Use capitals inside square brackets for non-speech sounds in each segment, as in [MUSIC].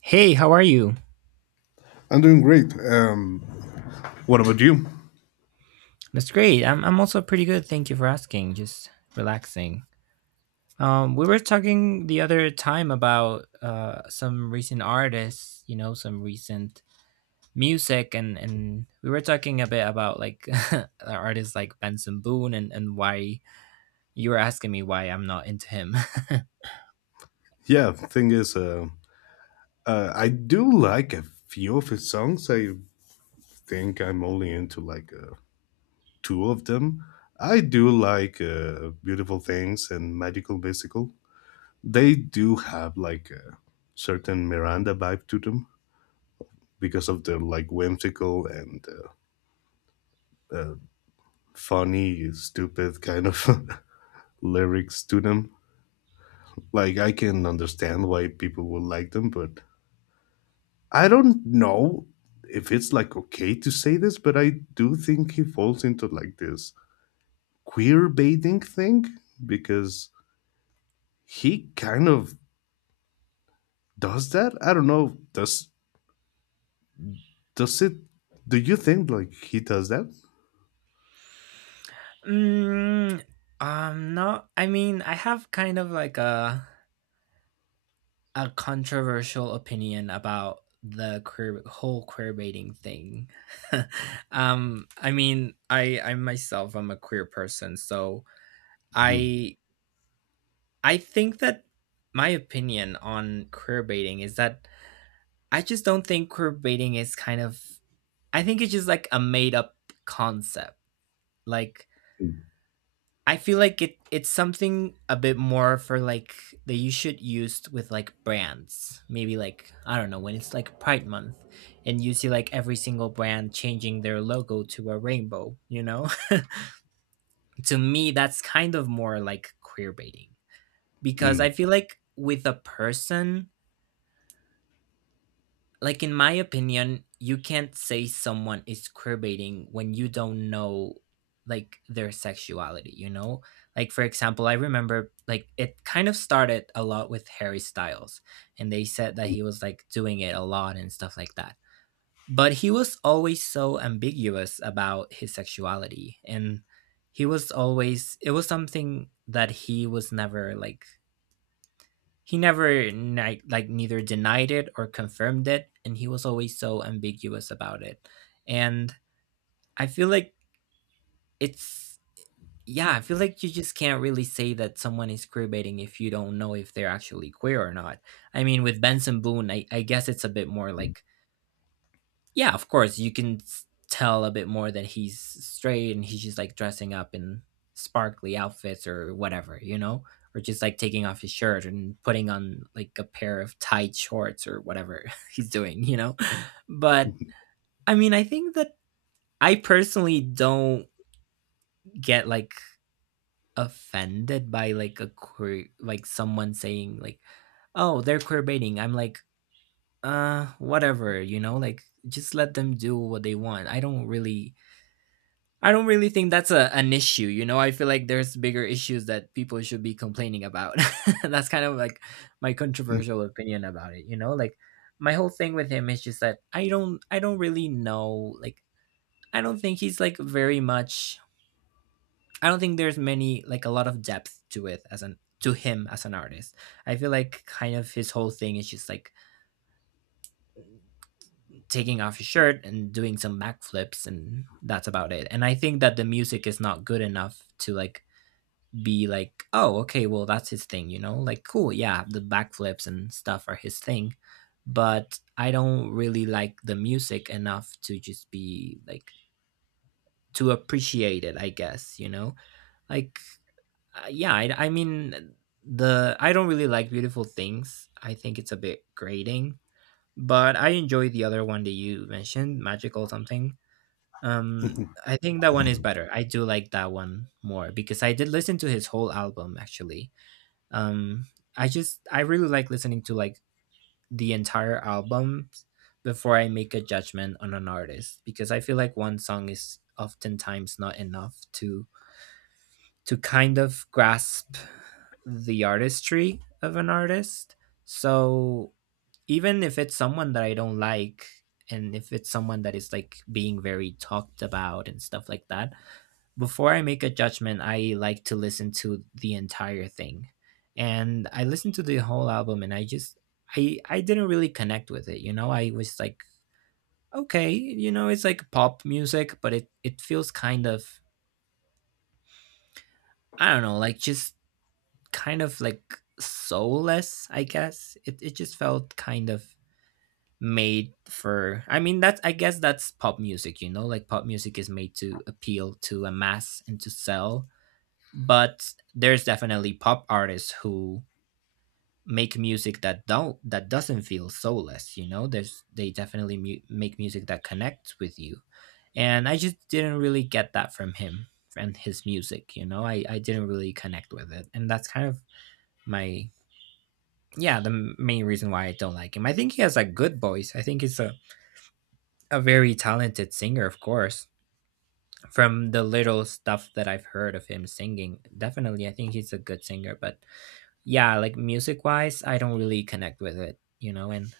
Hey, how are you? I'm doing great. What about you? That's great. I'm also pretty good. Thank you for asking. Just relaxing. We were talking the other time about some recent artists, you know, some recent music, and we were talking a bit about like [LAUGHS] artists like Benson Boone, and why you were asking me why I'm not into him. [LAUGHS] Yeah, thing is, uh, I do like a few of his songs. I think I'm only into like two of them. I do like Beautiful Things and Magical Mystical. They do have like a certain Miranda vibe to them because of their like whimsical and uh, funny, stupid kind of [LAUGHS] lyrics to them. Like, I can understand why people would like them, but I don't know if it's like okay to say this, but I do think he falls into like this queer baiting thing because he kind of does that. I don't know. Does it? Do you think like he does that? mm, no, I mean I have kind of like a controversial opinion about the queer whole queer baiting thing. [LAUGHS] I mean, I myself am a queer person, so Mhm. I I think that my opinion on queer baiting is that I just don't think queer baiting is kind of I think it's just like a made up concept. Like I feel like it's something a bit more for that you should use with like brands. Maybe like I don't know when it's like Pride Month, and you see like every single brand changing their logo to a rainbow. You know, [LAUGHS] to me that's kind of more like queer baiting because Mm. I feel like with a person like in my opinion you can't say someone is queerbaiting when you don't know like their sexuality, you know, like for example I remember like it kind of started a lot with Harry Styles and they said that Mhm. he was like doing it a lot and stuff like that. But he was always so ambiguous about his sexuality, and he was always it was something that he never like neither denied it or confirmed it, and he was always so ambiguous about it. And I feel like it's yeah, I feel like you just can't really say that someone is queer baiting if you don't know if they're actually queer or not. I mean, with Benson Boone, I guess it's a bit more like yeah, of course, you can tell a bit more that he's straight and he's just like dressing up in sparkly outfits or whatever, you know, or just like taking off his shirt and putting on like a pair of tight shorts or whatever [LAUGHS] he's doing, you know. But I mean, I think that I personally don't get like offended by a queer, like someone saying like, "Oh, they're queer baiting." I'm like, Whatever," you know, like just let them do what they want. I don't really think that's a, an issue, you know. I feel like there's bigger issues that people should be complaining about. [LAUGHS] That's kind of like my controversial opinion about it, you know? Like my whole thing with him is just that I don't really know like I don't think he's like very much I don't think there's many like a lot of depth to it as an to him as an artist. I feel like kind of his whole thing is just like taking off his shirt and doing some backflips, and that's about it. And I think that the music is not good enough to like be like, oh, okay, well, that's his thing, you know? Like, cool, yeah, the backflips and stuff are his thing. But I don't really like the music enough to just be like, to appreciate it, I guess, you know? Like, yeah, I mean, I don't really like Beautiful Things. I think it's a bit grating, but I enjoy the other one that you mentioned, Magical something. Um, [LAUGHS] I think that one is better. I do like that one more because I did listen to his whole album actually. um I just I really like listening to like the entire album before I make a judgment on an artist, because I feel like one song is oftentimes not enough to kind of grasp the artistry of an artist. So even if it's someone that I don't like, and if it's someone that is like being very talked about and stuff like that, before I make a judgment, I like to listen to the entire thing. And I listened to the whole album, and I just I didn't really connect with it, you know? I was like, okay, you know, it's like pop music, but it feels kind of I don't know, like just kind of like soulless, I guess. It just felt kind of made for I mean that's I guess that's pop music, you know? Like pop music is made to appeal to a mass and to sell, but there's definitely pop artists who make music that don't that doesn't feel soulless, you know. There's they definitely make music that connects with you, and I just didn't really get that from him and his music, you know. I didn't really connect with it, and that's kind of my yeah, the main reason why I don't like him. I think he has a good voice. I think he's a very talented singer, of course. From the little stuff that I've heard of him singing, definitely I think he's a good singer, but yeah, like music wise, I don't really connect with it, you know. And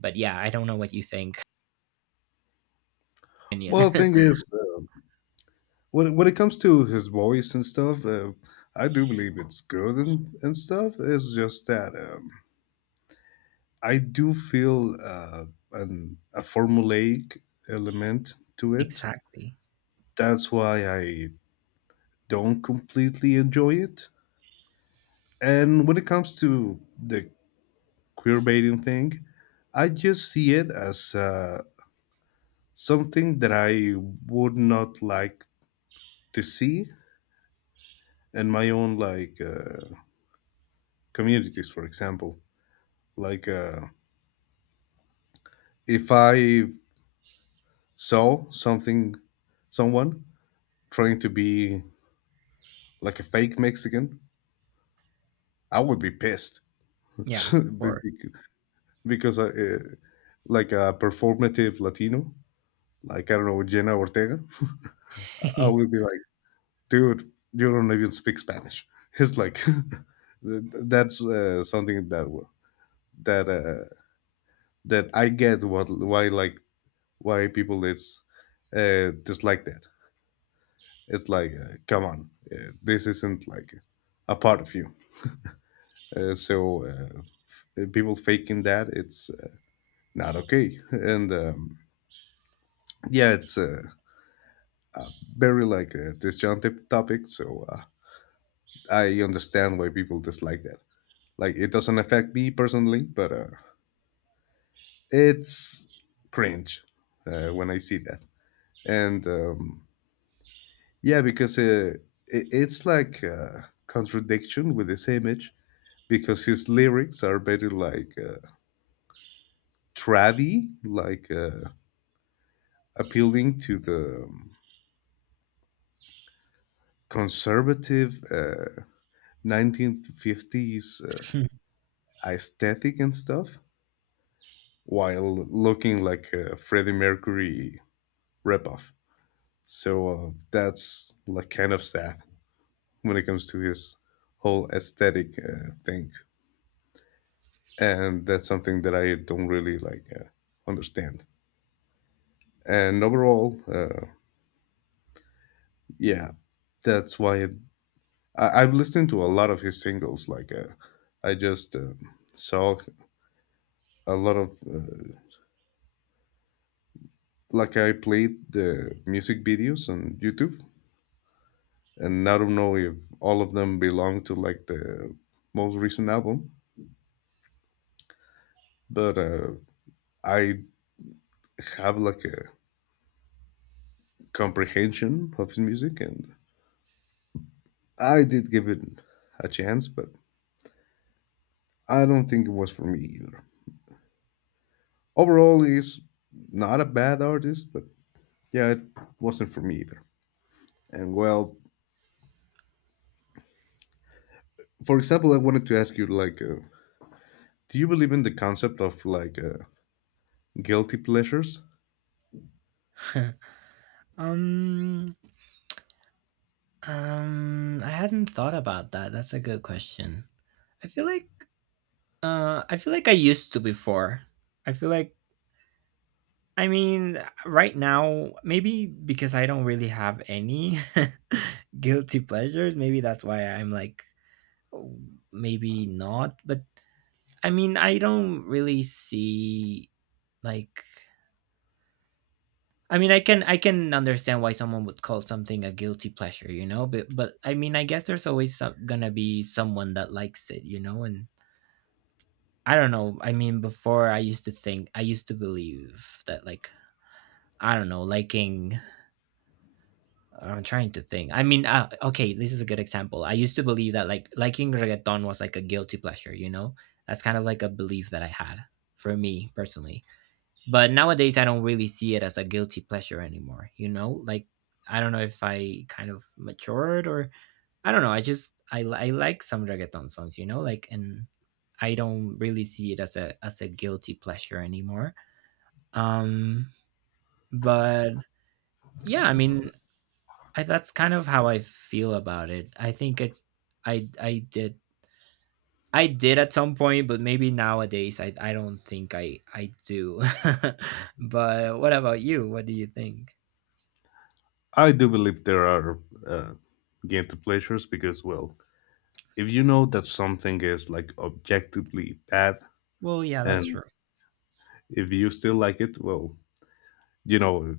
But yeah, I don't know what you think. [LAUGHS] Opinion. well, thing is, um when it comes to his voice and stuff, I do believe it's good and stuff. It's just that. I do feel a formulaic element to [LAUGHS] it. Exactly. That's why I don't completely enjoy it. And when it comes to the queerbaiting thing, I just see it as something that I would not like to see in my own like communities, for example. Like if I saw someone trying to be like a fake Mexican. I would be pissed. [LAUGHS] Yeah. Be- Or be- because like a performative Latino, like I don't know, Jenna Ortega, I would be [LAUGHS] like, dude, you don't even speak Spanish. [LAUGHS] It's like [LAUGHS] that's something that w- that that I get what why like why people it's dislike that. It's like come on, this isn't like a part of you. So people faking that, it's not okay. and. Yeah, it's a very like a disjunctive topic, so I understand why people dislike that. Like, it doesn't affect me personally, but it's cringe when I see that, and yeah, because it's like a contradiction with his image because his lyrics are very like trad-y, like appealing to the conservative 1950s aesthetic and stuff while looking like a Freddie Mercury ripoff. So that's like kind of sad when it comes to his whole aesthetic thing, and that's something that I don't really like understand. And overall, yeah, that's why it, I, I've listened to a lot of his singles. Like I just saw a lot of like I played the music videos on YouTube, and I don't know if all of them belong to like the most recent album, but I have like a comprehension of his music, and I did give it a chance, but I don't think it was for me either. Overall, he's not a bad artist, but yeah, it wasn't for me either. And well, for example, I wanted to ask you like, do you believe in the concept of like guilty pleasures? um I hadn't thought about that. That's a good question. I feel like I feel like I used to before. I feel like I mean right now maybe because I don't really have any [LAUGHS] guilty pleasures, maybe that's why I'm like oh, maybe not. But I mean, I don't really see like I mean, I can understand why someone would call something a guilty pleasure, you know, but I mean, I guess there's always gonna be someone that likes it, you know, and I don't know. I mean, before I used to think, I used to believe that like I don't know, liking. I'm trying to think. I mean, okay, this is a good example. I used to believe that like liking reggaeton was like a guilty pleasure, you know. That's kind of like a belief that I had for me personally, but nowadays I don't really see it as a guilty pleasure anymore, you know. Like I don't know if I kind of matured or I don't know, I just I like some reggaeton songs, you know, like. And I don't really see it as a guilty pleasure anymore. um but yeah, I mean, that's kind of how I feel about it. I think it's i i did I did at some point, but maybe nowadays I don't think I do. [LAUGHS] But what about you? What do you think? I do believe there are uh, guilty pleasures because well, if you know that something is like objectively bad, Well, yeah, that's and true. if you still like it, well, you know,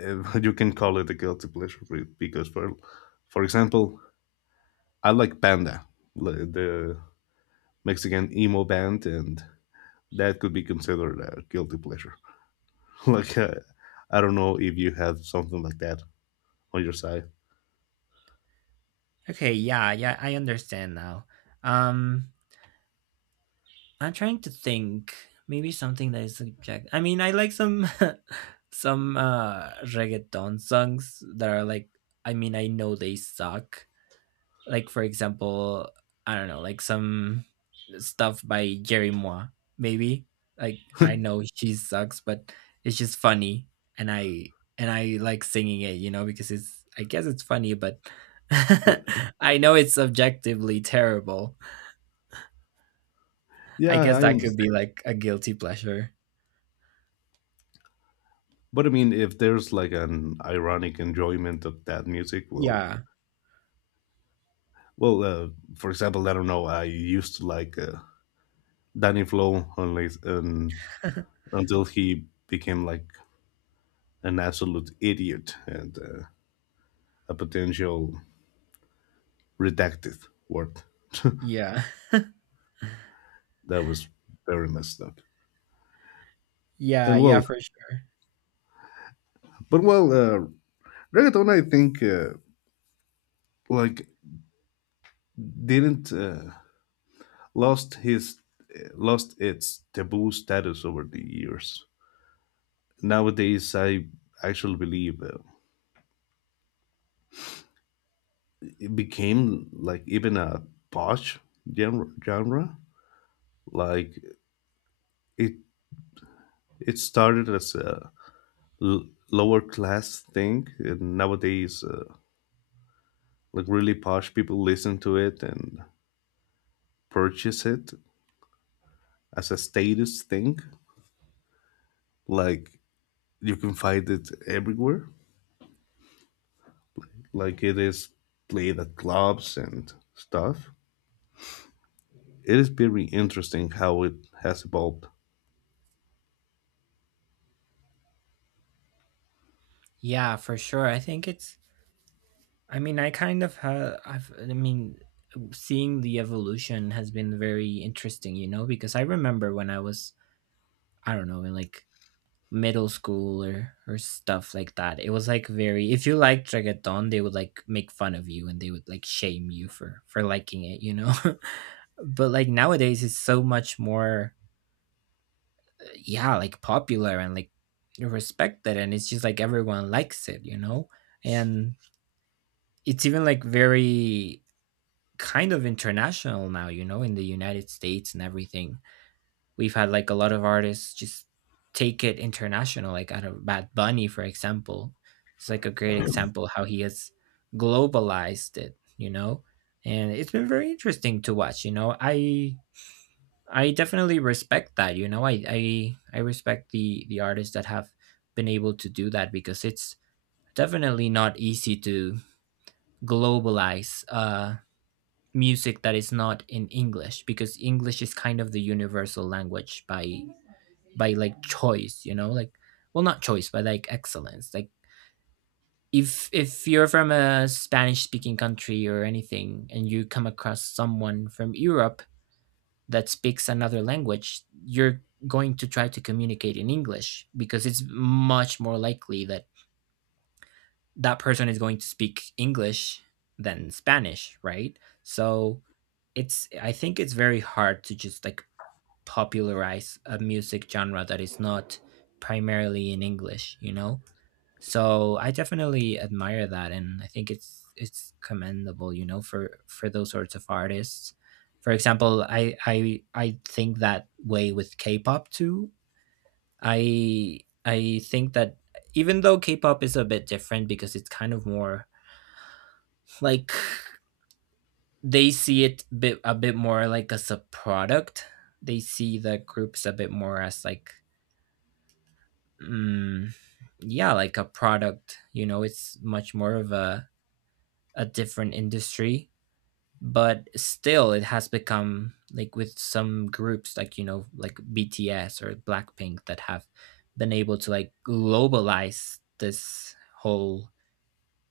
[LAUGHS] you can call it a guilty pleasure. Because for example, I like Panda, the Mexican emo band, and that could be considered a guilty pleasure. [LAUGHS] Like I don't know if you have something like that on your side. Okay, yeah, yeah, I understand now. Um, I'm trying to think maybe something that is subject. I mean, I like some [LAUGHS] some reggaeton songs that are like I mean, I know they suck, like for example I don't know like some stuff by Jerry Moore maybe. Like I know she sucks, but it's just funny, and I like singing it, you know, because it's I guess it's funny but [LAUGHS] Yeah, I know it's objectively terrible. I yeah, guess I that could understand, be like a guilty pleasure. but I mean, if there's like an ironic enjoyment of that music, well. Yeah, Well, for example, I don't know. I used to like Danny Flow only, until he became like an absolute idiot and a potential redacted word. yeah. That was very messed up. [LAUGHS] Yeah, And yeah, well, for sure. but well, reggaeton, I think, like didn't lost his lost its taboo status over the years. Nowadays, I actually believe. Became like even a posh genre. Like it it started as a lower class thing, and nowadays like really posh people listen to it and purchase it as a status thing. Like you can find it everywhere. Like it is played at clubs and stuff. It is very interesting how it has evolved. Yeah, for sure. I think it's I mean, I kind of have. I mean, seeing the evolution has been very interesting, you know, because I remember when I was, I don't know, in like middle school or stuff like that. It was like very. If you liked reggaeton, they would like make fun of you and they would like shame you for liking it, you know. [LAUGHS] But like nowadays, it's so much more, yeah, like popular and like respected, and it's just like everyone likes it, you know. And it's even like very kind of international now, you know, in the United States and everything. We've had like a lot of artists just take it international, like out of Bad Bunny, for example. It's like a great example how he has globalized it, you know? And it's been very interesting to watch, you know. I definitely respect that, you know. I respect the artists that have been able to do that, because it's definitely not easy to globalize music that is not in English, because English is kind of the universal language by like choice, you know, like well not choice, but like excellence. Like if you're from a Spanish speaking country or anything and you come across someone from Europe that speaks another language, you're going to try to communicate in English, because it's much more likely that that person is going to speak English than Spanish, right? So it's I think it's very hard to just like popularize a music genre that is not primarily in English, you know? So I definitely admire that, and I think it's commendable, you know, for those sorts of artists. For example, I think that way with K-pop too. I think that even though K-pop is a bit different because it's kind of more like they see it bit a bit more like as a product. They see the groups a bit more as like mm, yeah, like a product. You know, it's much more of a different industry, but still, it has become like with some groups like, you know, like BTS or Blackpink that have been able to like globalize this whole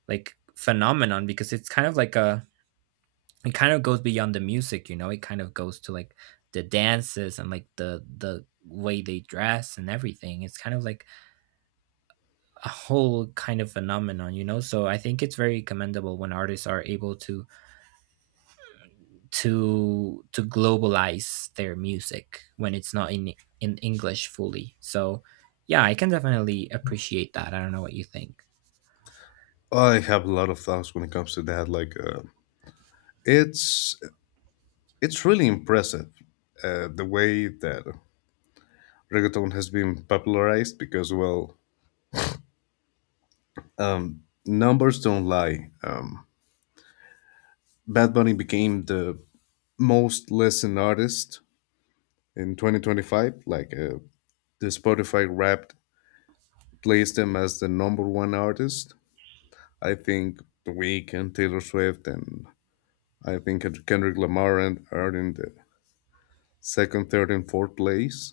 like phenomenon because it kind of goes beyond the music, you know. It kind of goes to like the dances and like the way they dress and everything. It's kind of like a whole kind of phenomenon, you know. So I think it's very commendable when artists are able to to globalize their music when it's not in in English fully. So yeah, I can definitely appreciate that. I don't know what you think. I have a lot of thoughts when it comes to that. Like it's it's really impressive the way that reggaeton has been popularized because, well, numbers don't lie. Bad Bunny became the most listened artist in 2025. Like the Spotify Wrapped placed him as the number one artist. I think The Weeknd, Taylor Swift, and I think Kendrick Lamar are in the second, third, and fourth place.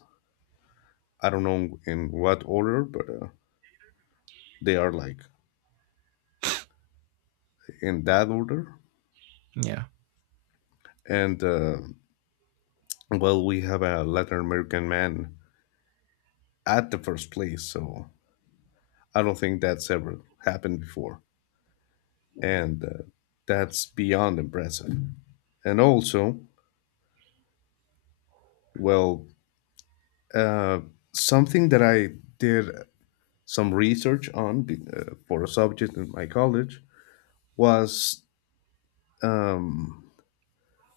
I don't know in what order, but they are like in that order. Yeah. And well, we have a Latin American man at the first place, so I don't think that's ever happened before, and that's beyond impressive. And also, well, uh, something that I did some research on for a subject in my college was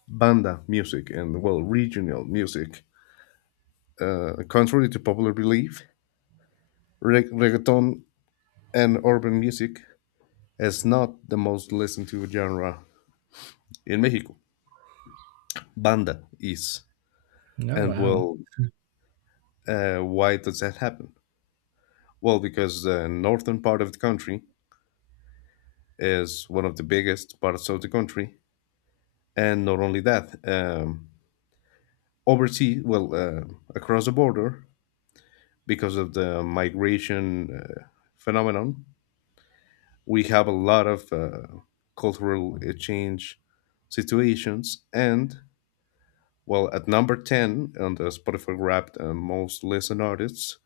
banda music and well regional music. Contrary to popular belief, reggaeton and urban music, it's not the most listened to genre in Mexico. Banda is. No. And Wow. well, why does that happen? Well, because the northern part of the country is one of the biggest parts of the country. And not only that, overseas, well, across the border, because of the migration phenomenon, we have a lot of cultural exchange situations. And well, at number 10 on the Spotify Wrapped most listened artists,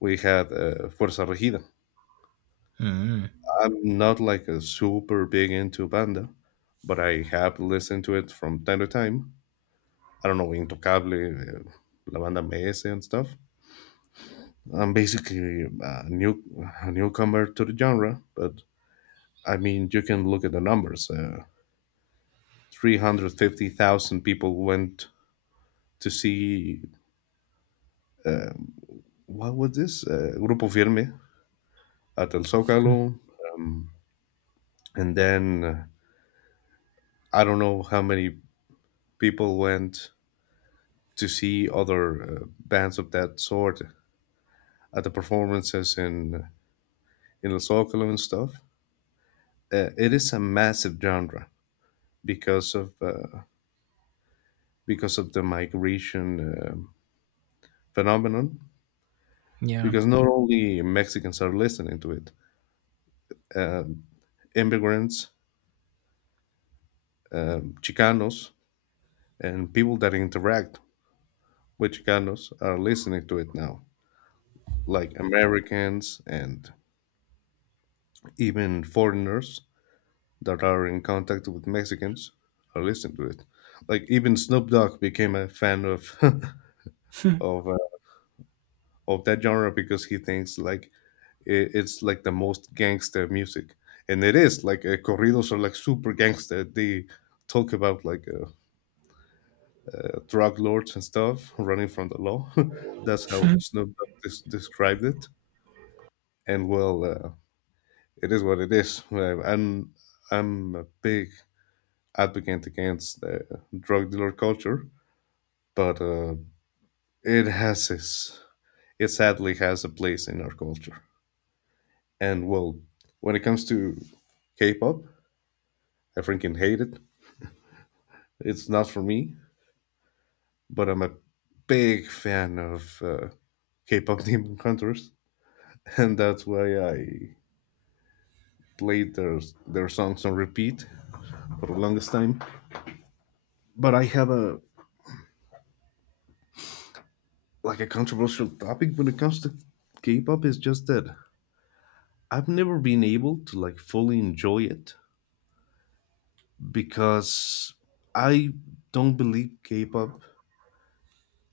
we had Fuerza Regida. Mm. I'm not like a super big into banda, but I have listened to it from time to time. I don't know, Intocable, La Banda MS, and stuff. I'm basically a newcomer to the genre, but I mean, you can look at the numbers. 350,000 people went to see, what was this? Grupo Firme at El Zócalo. And then I don't know how many people went to see other bands of that sort at the performances in El Zócalo and stuff. It is a massive genre because of uh, because of the migration phenomenon. Yeah. Because not only Mexicans are listening to it, uh, immigrants, Chicanos, and people that interact with Chicanos are listening to it now, like Americans and even foreigners that are in contact with Mexicans are listening to it. Like even Snoop Dogg became a fan of [LAUGHS] [LAUGHS] of uh, of that genre because he thinks like it's like the most gangster music, and it is like corridos are like super gangster. They talk about like drug lords and stuff running from the law. [LAUGHS] That's how Snoop Dogg described it. And well, it is what it is. I'm a big advocate against drug dealer culture, but it has its it sadly has a place in our culture. And well, when it comes to K-pop, I freaking hate it. It's not for me, but I'm a big fan of K-pop [LAUGHS] Demon Hunters, and that's why I played their songs on repeat for the longest time. But I have a like a controversial topic when it comes to K-pop is just that I've never been able to like fully enjoy it because I don't believe K-pop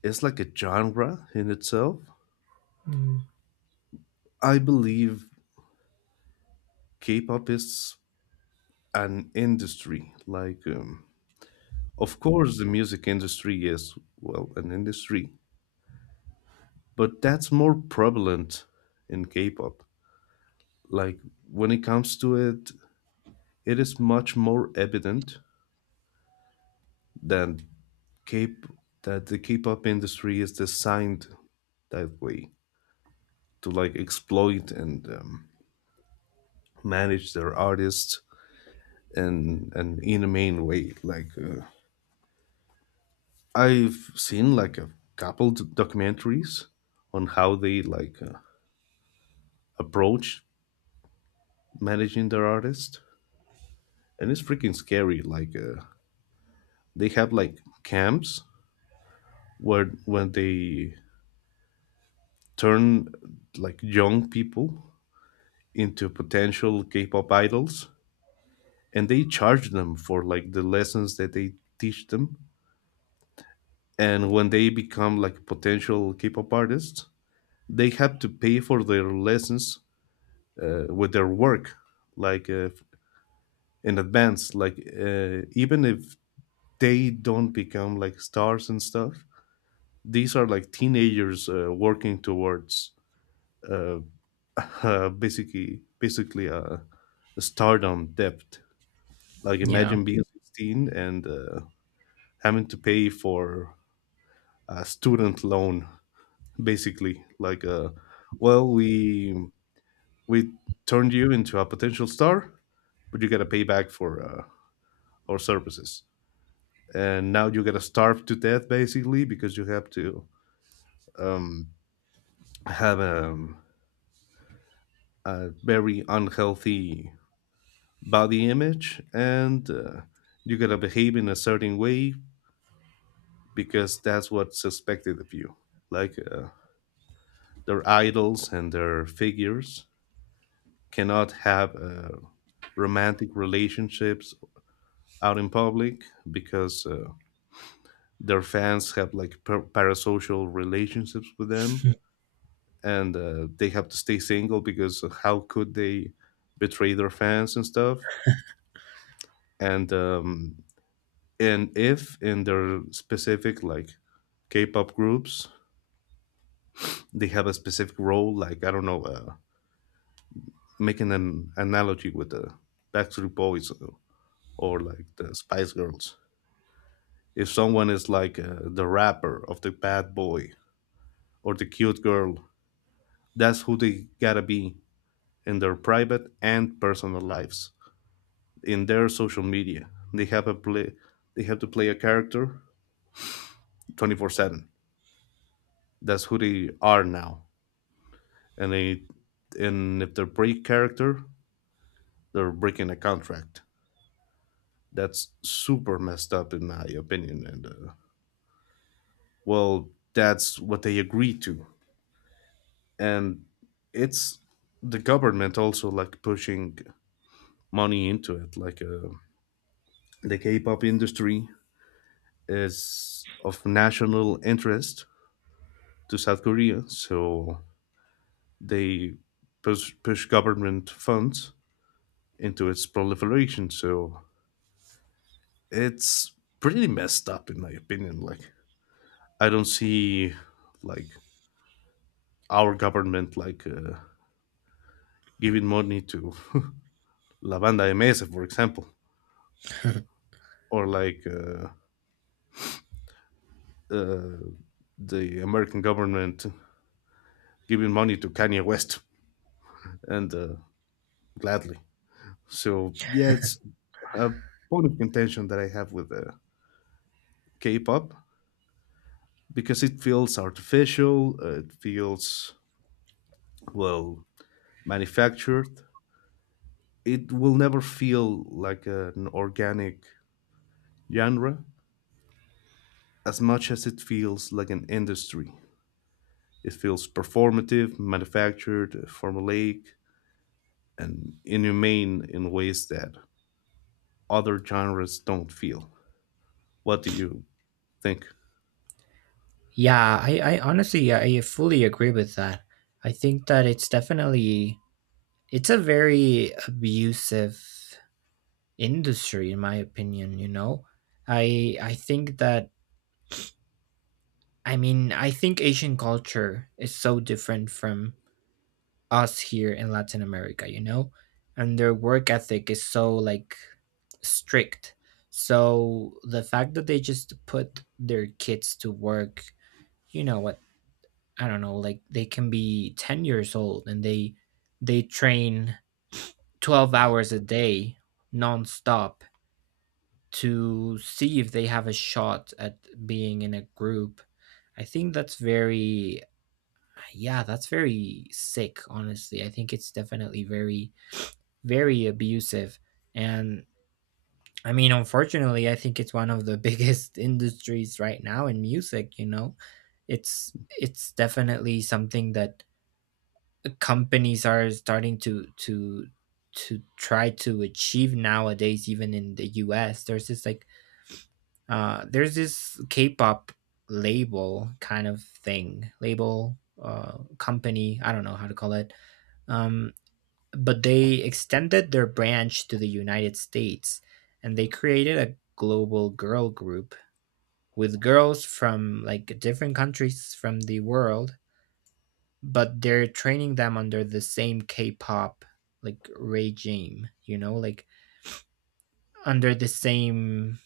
is like a genre in itself. Mm. I believe K-pop is an industry. Like, of course, the music industry is well an industry, but that's more prevalent in K-pop. Like when it comes to it, it is much more evident than K that the K-pop industry is designed that way to like exploit and manage their artists, and in a main way. Like I've seen like a couple documentaries on how they like approach managing their artists, and it's freaking scary. Like they have like camps where when they turn like young people into potential K-pop idols, and they charge them for like the lessons that they teach them. And when they become like potential K-pop artists, they have to pay for their lessons with their work, like in advance. Like even if they don't become like stars and stuff, these are like teenagers working towards uh, [LAUGHS] basically a stardom debt. Like Yeah. imagine being 16 and having to pay for a student loan, basically. Like well, we turned you into a potential star, but you got to pay back for our services. And now you got to starve to death basically because you have to um, have a very unhealthy body image, and you got to behave in a certain way because that's what's expected of you. Like their idols and their figures cannot have romantic relationships out in public because their fans have like parasocial relationships with them, and they have to stay single because how could they betray their fans and stuff. And and if in their specific like K-pop groups they have a specific role, like I don't know, making an analogy with the Backstreet Boys, or like the Spice Girls, if someone is like the rapper of the bad boy or the cute girl, that's who they gotta be in their private and personal lives, in their social media. They have a play. They have to play a character 24/7. That's who they are now. And they, and if they break character, they're breaking a contract. That's super messed up in my opinion. And well, that's what they agreed to, and it's the government also like pushing money into it, like. The K-pop industry is of national interest to South Korea, so they push government funds into its proliferation. So it's pretty messed up, in my opinion. Like, I don't see like our government like giving money to La Banda MS, for example, or like uh, the American government giving money to Kanye West, and gladly. So yeah, it's a point of contention that I have with K-pop because it feels artificial. It feels well manufactured. It will never feel like an organic genre as much as it feels like an industry. It feels performative, manufactured, formulaic, and inhumane in ways that other genres don't feel. What do you think? Yeah. I honestly, yeah, I fully agree with that. I think that it's definitely it's a very abusive industry, in my opinion, you know. I think that I mean, I think Asian culture is so different from us here in Latin America, you know? And their work ethic is so like strict. So the fact that they just put their kids to work, you know, at I don't know, like they can be 10 years old and they train 12 hours a day nonstop to see if they have a shot at being in a group. I think that's very yeah, that's very sick, honestly. I think it's definitely very very abusive, and I mean unfortunately I think it's one of the [LAUGHS] biggest industries right now in music, you know. It's definitely something that companies are starting to to try to achieve nowadays. Even in the US there's this like there's this K-pop label kind of thing, label company, I don't know how to call it, um but they extended their branch to the United States and they created a global girl group with girls from like different countries from the world, but they're training them under the same K-pop like regime, you know, like under the same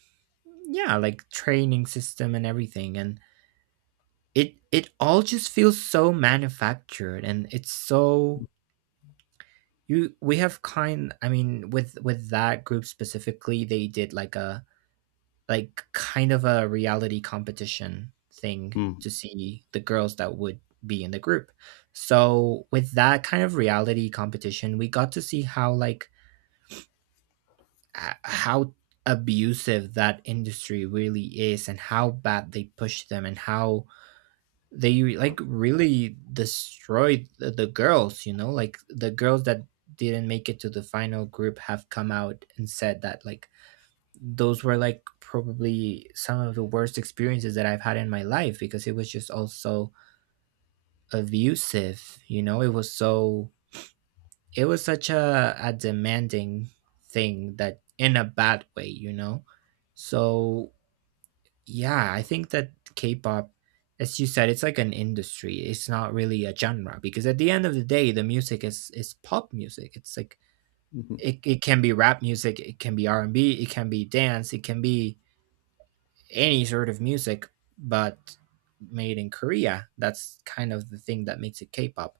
yeah, like training system and everything. And it all just feels so manufactured, and it's so you we have kind I mean with that group specifically they did like a like kind of a reality competition thing Mm. to see the girls that would be in the group. So with that kind of reality competition, we got to see how like how abusive that industry really is and how bad they push them and how they like really destroyed the girls, you know? Like the girls that didn't make it to the final group have come out and said that like those were like probably some of the worst experiences that I've had in my life because it was just also abusive. You know, it was so, it was such a demanding thing, that in a bad way, you know? So, yeah, I think that K pop, as you said, it's like an industry. It's not really a genre because at the end of the day, the music is pop music. It's like, Mhm. it can be rap music, it can be R&B, it can be dance, it can be any sort of music, but made in Korea. That's kind of the thing that makes it K-pop.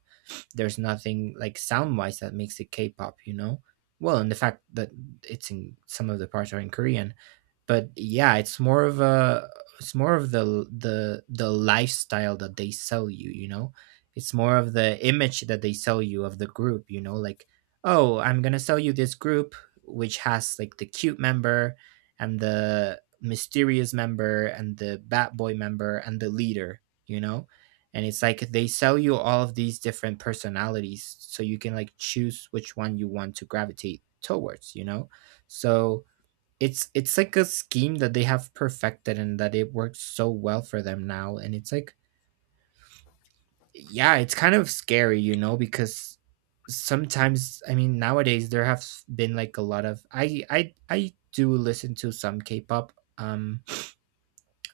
There's nothing like sound-wise that makes it K-pop, you know? Well, and the fact that it's in some of the parts are in Korean, but yeah, it's more of a it's more of the lifestyle that they sell you, you know. It's more of the image that they sell you of the group, you know, like oh, I'm going to sell you this group which has like the cute member and the mysterious member and the bat boy member and the leader, you know. And it's like they sell you all of these different personalities so you can like choose which one you want to gravitate towards, you know. So it's like a scheme that they have perfected and that it works so well for them now, and it's like yeah, it's kind of scary, you know, because sometimes I mean nowadays there have been like a lot of I do listen to some k-pop,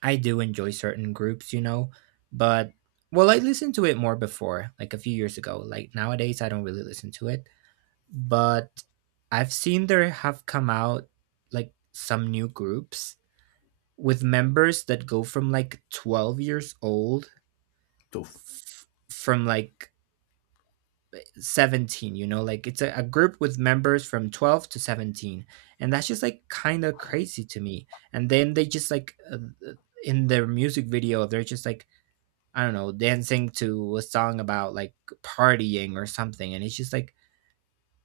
I do enjoy certain groups, you know, but well, I listened to it more before, like a few years ago. Like nowadays I don't really listen to it, but I've seen there have come out like some new groups with members that go from like 12 years old Tough. From like 17, you know. Like it's a group with members from 12 to 17, and that's just like kind of crazy to me. And then they just like uh, in their music video they're just like I don't know dancing to a song about like partying or something, and it's just like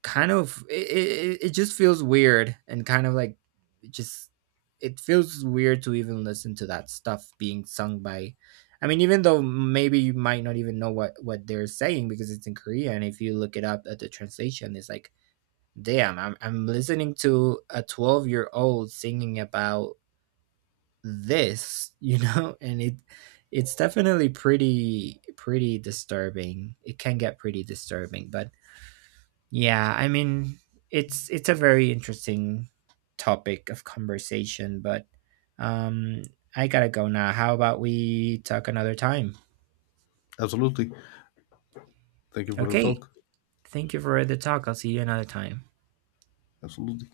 kind of it just feels weird and kind of like it just it feels weird to even listen to that stuff being sung by I mean even though maybe you might not even know what they're saying because it's in Korea, and if you look it up at the translation it's like damn, I'm listening to a 12-year-old singing about this, you know. [LAUGHS] And it's definitely pretty pretty disturbing. It can get pretty disturbing, but yeah, I mean, it's a very interesting topic of conversation, but um I got to go now. How about we talk another time? Absolutely. Thank you for the Okay. talk. Thank you for the talk. I'll see you another time. Absolutely.